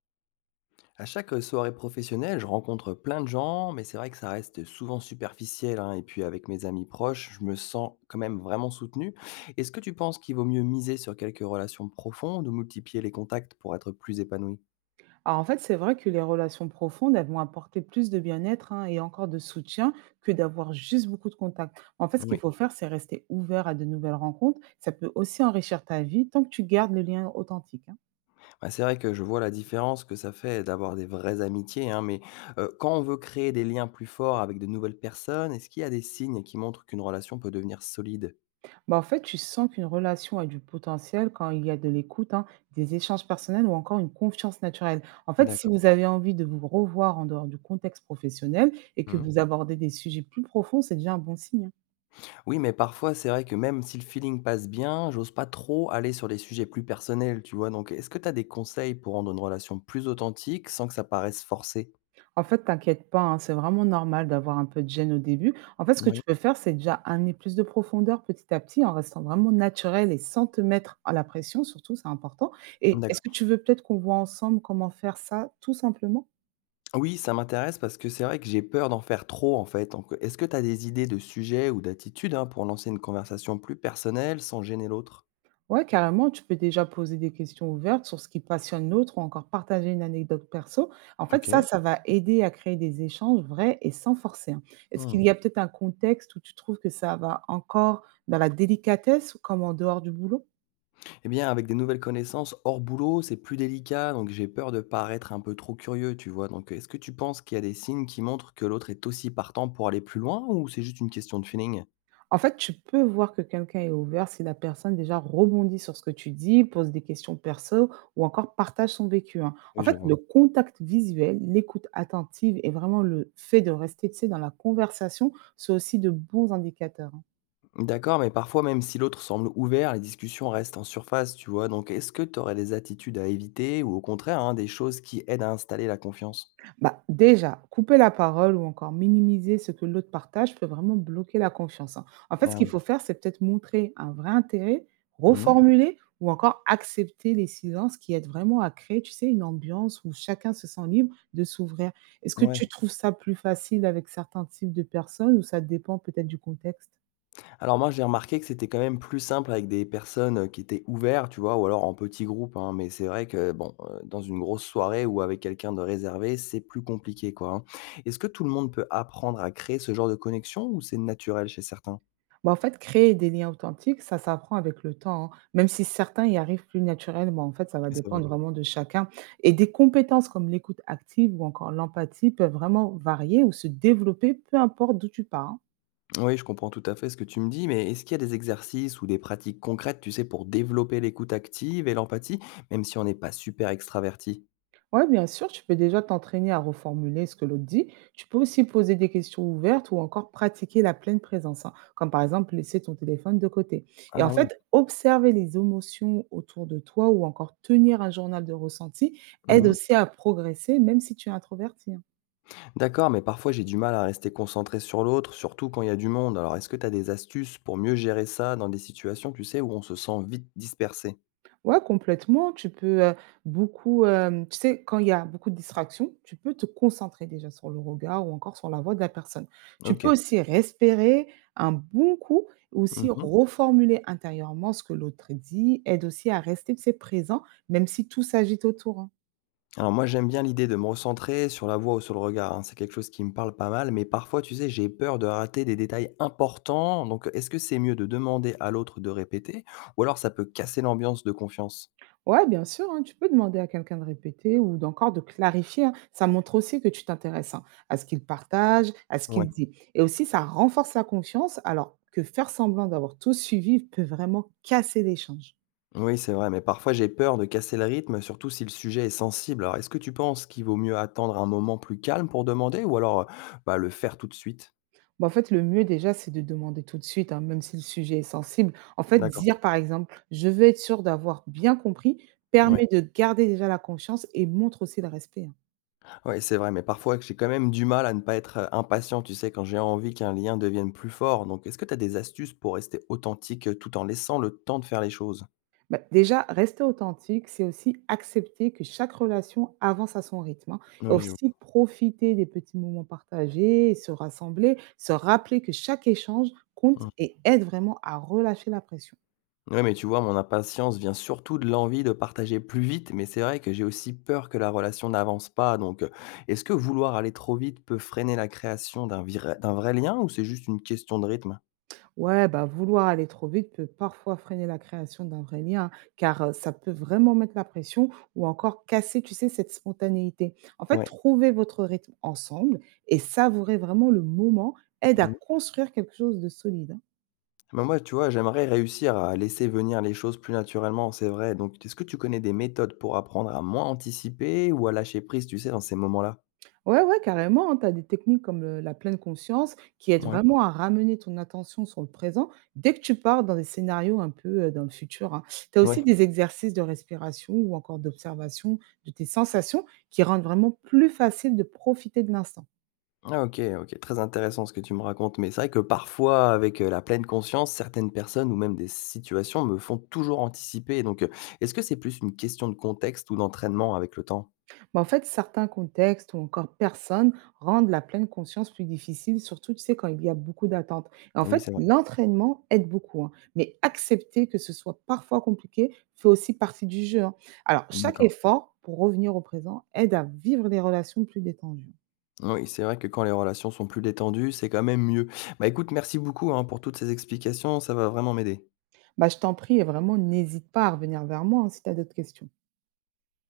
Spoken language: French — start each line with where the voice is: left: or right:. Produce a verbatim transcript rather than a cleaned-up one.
left: À chaque euh, soirée professionnelle, je rencontre plein de gens, mais c'est vrai que ça reste souvent superficiel, hein. Et puis avec mes amis proches, je me sens quand même vraiment soutenu. Est-ce que tu penses qu'il vaut mieux miser sur quelques relations profondes ou multiplier les contacts pour être plus épanoui?
right: Alors en fait, c'est vrai que les relations profondes, elles vont apporter plus de bien-être hein, et encore de soutien que d'avoir juste beaucoup de contacts. En fait, ce qu'il
left: Oui.
right: faut faire, c'est rester ouvert à de nouvelles rencontres. Ça peut aussi enrichir ta vie tant que tu gardes le lien authentique, hein.
left: Bah, c'est vrai que je vois la différence que ça fait d'avoir des vraies amitiés, hein, mais euh, quand on veut créer des liens plus forts avec de nouvelles personnes, est-ce qu'il y a des signes qui montrent qu'une relation peut devenir solide?
right: Bah, en fait, tu sens qu'une relation a du potentiel quand il y a de l'écoute, hein, des échanges personnels ou encore une confiance naturelle. En fait, si vous
left: D'accord.
right: avez envie de vous revoir en dehors du contexte professionnel et que vous abordez des sujets plus profonds, c'est déjà un bon signe, hein.
left: Oui, mais parfois, c'est vrai que même si le feeling passe bien, j'ose pas trop aller sur les sujets plus personnels, tu vois? Donc, est-ce que tu as des conseils pour rendre une relation plus authentique sans que ça paraisse forcé?
right: En fait, t'inquiète pas, hein, c'est vraiment normal d'avoir un peu de gêne au début. En fait, ce que
left: Oui,
right: tu peux faire, c'est déjà amener plus de profondeur petit à petit en restant vraiment naturel et sans te mettre à la pression, surtout, c'est important. Et est-ce que
left: d'accord.
right: tu veux peut-être qu'on voit ensemble comment faire ça tout simplement?
left: Oui, ça m'intéresse parce que c'est vrai que j'ai peur d'en faire trop, en fait. Donc, est-ce que tu as des idées de sujets ou d'attitudes, hein, pour lancer une conversation plus personnelle sans gêner l'autre?
right: Ouais, carrément, tu peux déjà poser des questions ouvertes sur ce qui passionne l'autre ou encore partager une anecdote perso. En fait,
left: Ok.
right: ça, ça va aider à créer des échanges vrais et sans forcer, hein. Est-ce
left: Hmm.
right: qu'il y a peut-être un contexte où tu trouves que ça va encore dans la délicatesse, comme en dehors du boulot?
left: Eh bien, avec des nouvelles connaissances hors boulot, c'est plus délicat, donc j'ai peur de paraître un peu trop curieux, tu vois. Donc, est-ce que tu penses qu'il y a des signes qui montrent que l'autre est aussi partant pour aller plus loin ou c'est juste une question de feeling?
right: En fait, tu peux voir que quelqu'un est ouvert si la personne déjà rebondit sur ce que tu dis, pose des questions perso ou encore partage son vécu, hein.
left: Oui,
right: En
left: je
right: fait,
left: vois.
right: le contact visuel, l'écoute attentive et vraiment le fait de rester, tu sais, dans la conversation, sont aussi de bons indicateurs, hein.
left: D'accord, mais parfois, même si l'autre semble ouvert, les discussions restent en surface, tu vois. Donc, est-ce que tu aurais des attitudes à éviter ou au contraire, hein, des choses qui aident à installer la confiance?
right: Bah, déjà, couper la parole ou encore minimiser ce que l'autre partage peut vraiment bloquer la confiance, hein. En fait, ce
left: Ah
right: qu'il
left: ouais.
right: faut faire, c'est peut-être montrer un vrai intérêt,
left: Mhm.
right: reformuler ou encore accepter les silences qui aident vraiment à créer, tu sais, une ambiance où chacun se sent libre de s'ouvrir. Est-ce que
left: Ouais.
right: tu trouves ça plus facile avec certains types de personnes ou ça dépend peut-être du contexte?
left: Alors moi, j'ai remarqué que c'était quand même plus simple avec des personnes, heu, qui étaient ouvertes, tu vois? Ou alors en petits groupes, hein. Mais c'est vrai que bon, heu, dans une grosse soirée ou avec quelqu'un de réservé, c'est plus compliqué, quoi, hein. Est-ce que tout le monde peut apprendre à créer ce genre de connexion ou c'est naturel chez certains?
right: Bah, en fait, créer des liens authentiques, ça s'apprend avec le temps, hein, même si certains y arrivent plus naturellement. En fait, ça va
left: Oui, c'est vrai.
right: dépendre vraiment de chacun. Et des compétences comme l'écoute active ou encore l'empathie peuvent vraiment varier ou se développer, peu importe d'où tu pars, hein.
left: Oui, je comprends tout à fait ce que tu me dis, mais est-ce qu'il y a des exercices ou des pratiques concrètes, tu sais, pour développer l'écoute active et l'empathie, même si on n'est pas super extraverti?
right: Ouais, bien sûr, tu peux déjà t'entraîner à reformuler ce que l'autre dit. Tu peux aussi poser des questions ouvertes ou encore pratiquer la pleine présence, hein, comme par exemple laisser ton téléphone de côté. Et en
left: Ah ouais.
right: fait, observer les émotions autour de toi ou encore tenir un journal de ressenti aide
left: Mmh.
right: aussi à progresser, même si tu es introverti, hein.
left: D'accord, mais parfois j'ai du mal à rester concentré sur l'autre, surtout quand il y a du monde. Alors est-ce que tu as des astuces pour mieux gérer ça dans des situations, tu sais, où on se sent vite dispersé?
right: Ouais, complètement. Tu peux, heu, beaucoup, hem, tu sais, quand il y a beaucoup de distractions, tu peux te concentrer déjà sur le regard ou encore sur la voix de la personne. Tu
left: Ok.
right: peux aussi respirer un bon coup, aussi
left: Mhm.
right: reformuler intérieurement ce que l'autre dit, aide aussi à rester, tu sais, présent, même si tout s'agite autour, hein.
left: Alors moi j'aime bien l'idée de me recentrer sur la voix ou sur le regard, hein. C'est quelque chose qui me parle pas mal, mais parfois tu sais j'ai peur de rater des détails importants, donc est-ce que c'est mieux de demander à l'autre de répéter, ou alors ça peut casser l'ambiance de confiance?
right: Ouais, bien sûr, hein, tu peux demander à quelqu'un de répéter ou d'encore de clarifier, hein. Ça montre aussi que tu t'intéresses hein, à ce qu'il partage, à ce
left: Ouais.
right: qu'il dit. Et aussi, ça renforce la confiance, alors que faire semblant d'avoir tout suivi peut vraiment casser l'échange.
left: Oui, c'est vrai, mais parfois j'ai peur de casser le rythme, surtout si le sujet est sensible. Alors, est-ce que tu penses qu'il vaut mieux attendre un moment plus calme pour demander ou alors euh, bah, le faire tout de suite?
right: Bah, en fait, le mieux déjà, c'est de demander tout de suite, hein, même si le sujet est sensible. En fait,
left: D'accord.
right: dire par exemple, je veux être sûr d'avoir bien compris,
left: Oui.
right: permet de garder déjà la confiance et montre aussi le respect, hein.
left: Ouais, c'est vrai, mais parfois j'ai quand même du mal à ne pas être euh, impatient, tu sais, quand j'ai envie qu'un lien devienne plus fort. Donc, est-ce que tu as des astuces pour rester authentique euh, tout en laissant le temps de faire les choses?
right: Bah, déjà, rester authentique, c'est aussi accepter que chaque relation avance à son rythme, hein. Et
left: Oui, je
right: aussi profiter des petits moments partagés, se rassembler, se rappeler que chaque échange compte
left: vois.
right: et aide vraiment à relâcher la pression.
left: Ouais, mais tu vois, mon impatience vient surtout de l'envie de partager plus vite, mais c'est vrai que j'ai aussi peur que la relation n'avance pas. Donc, euh, est-ce que vouloir aller trop vite peut freiner la création d'un vira- d'un vrai lien ou c'est juste une question de rythme?
right: Ouais, bah, vouloir aller trop vite peut parfois freiner la création d'un vrai lien, hein, car euh, ça peut vraiment mettre la pression ou encore casser, tu sais, cette spontanéité. En fait,
left: Ouais.
right: trouver votre rythme ensemble et savourer vraiment le moment aide à
left: Mhm.
right: construire quelque chose de solide, hein.
left: Mais moi, tu vois, j'aimerais réussir à laisser venir les choses plus naturellement, c'est vrai. Donc, est-ce que tu connais des méthodes pour apprendre à moins anticiper ou à lâcher prise, tu sais, dans ces moments-là?
right: Ouais, ouais, carrément, hein. Tu as des techniques comme le la pleine conscience qui aident
left: Ouais.
right: vraiment à ramener ton attention sur le présent dès que tu pars dans des scénarios un peu, heu, dans le futur, hein. Tu as
left: Ouais.
right: aussi des exercices de respiration ou encore d'observation de tes sensations qui rendent vraiment plus facile de profiter de l'instant.
left: Ah OK, OK, très intéressant ce que tu me racontes, mais c'est vrai que parfois, avec, heu, la pleine conscience, certaines personnes ou même des situations me font toujours anticiper, donc heu, est-ce que c'est plus une question de contexte ou d'entraînement avec le temps?
right: Bah, en fait, certains contextes ou encore personnes rendent la pleine conscience plus difficile, surtout, tu sais, quand il y a beaucoup d'attentes. Et en
left: Ah oui,
right: fait,
left: c'est vrai.
right: l'entraînement aide beaucoup, hein, mais accepter que ce soit parfois compliqué fait aussi partie du jeu, hein. Alors, chaque
left: D'accord.
right: effort pour revenir au présent aide à vivre des relations plus détendues.
left: Oui, c'est vrai que quand les relations sont plus détendues, c'est quand même mieux. Bah, écoute, merci beaucoup, hein, pour toutes ces explications, ça va vraiment m'aider.
right: Bah, je t'en prie, et vraiment, n'hésite pas à revenir vers moi hein, si tu as d'autres questions.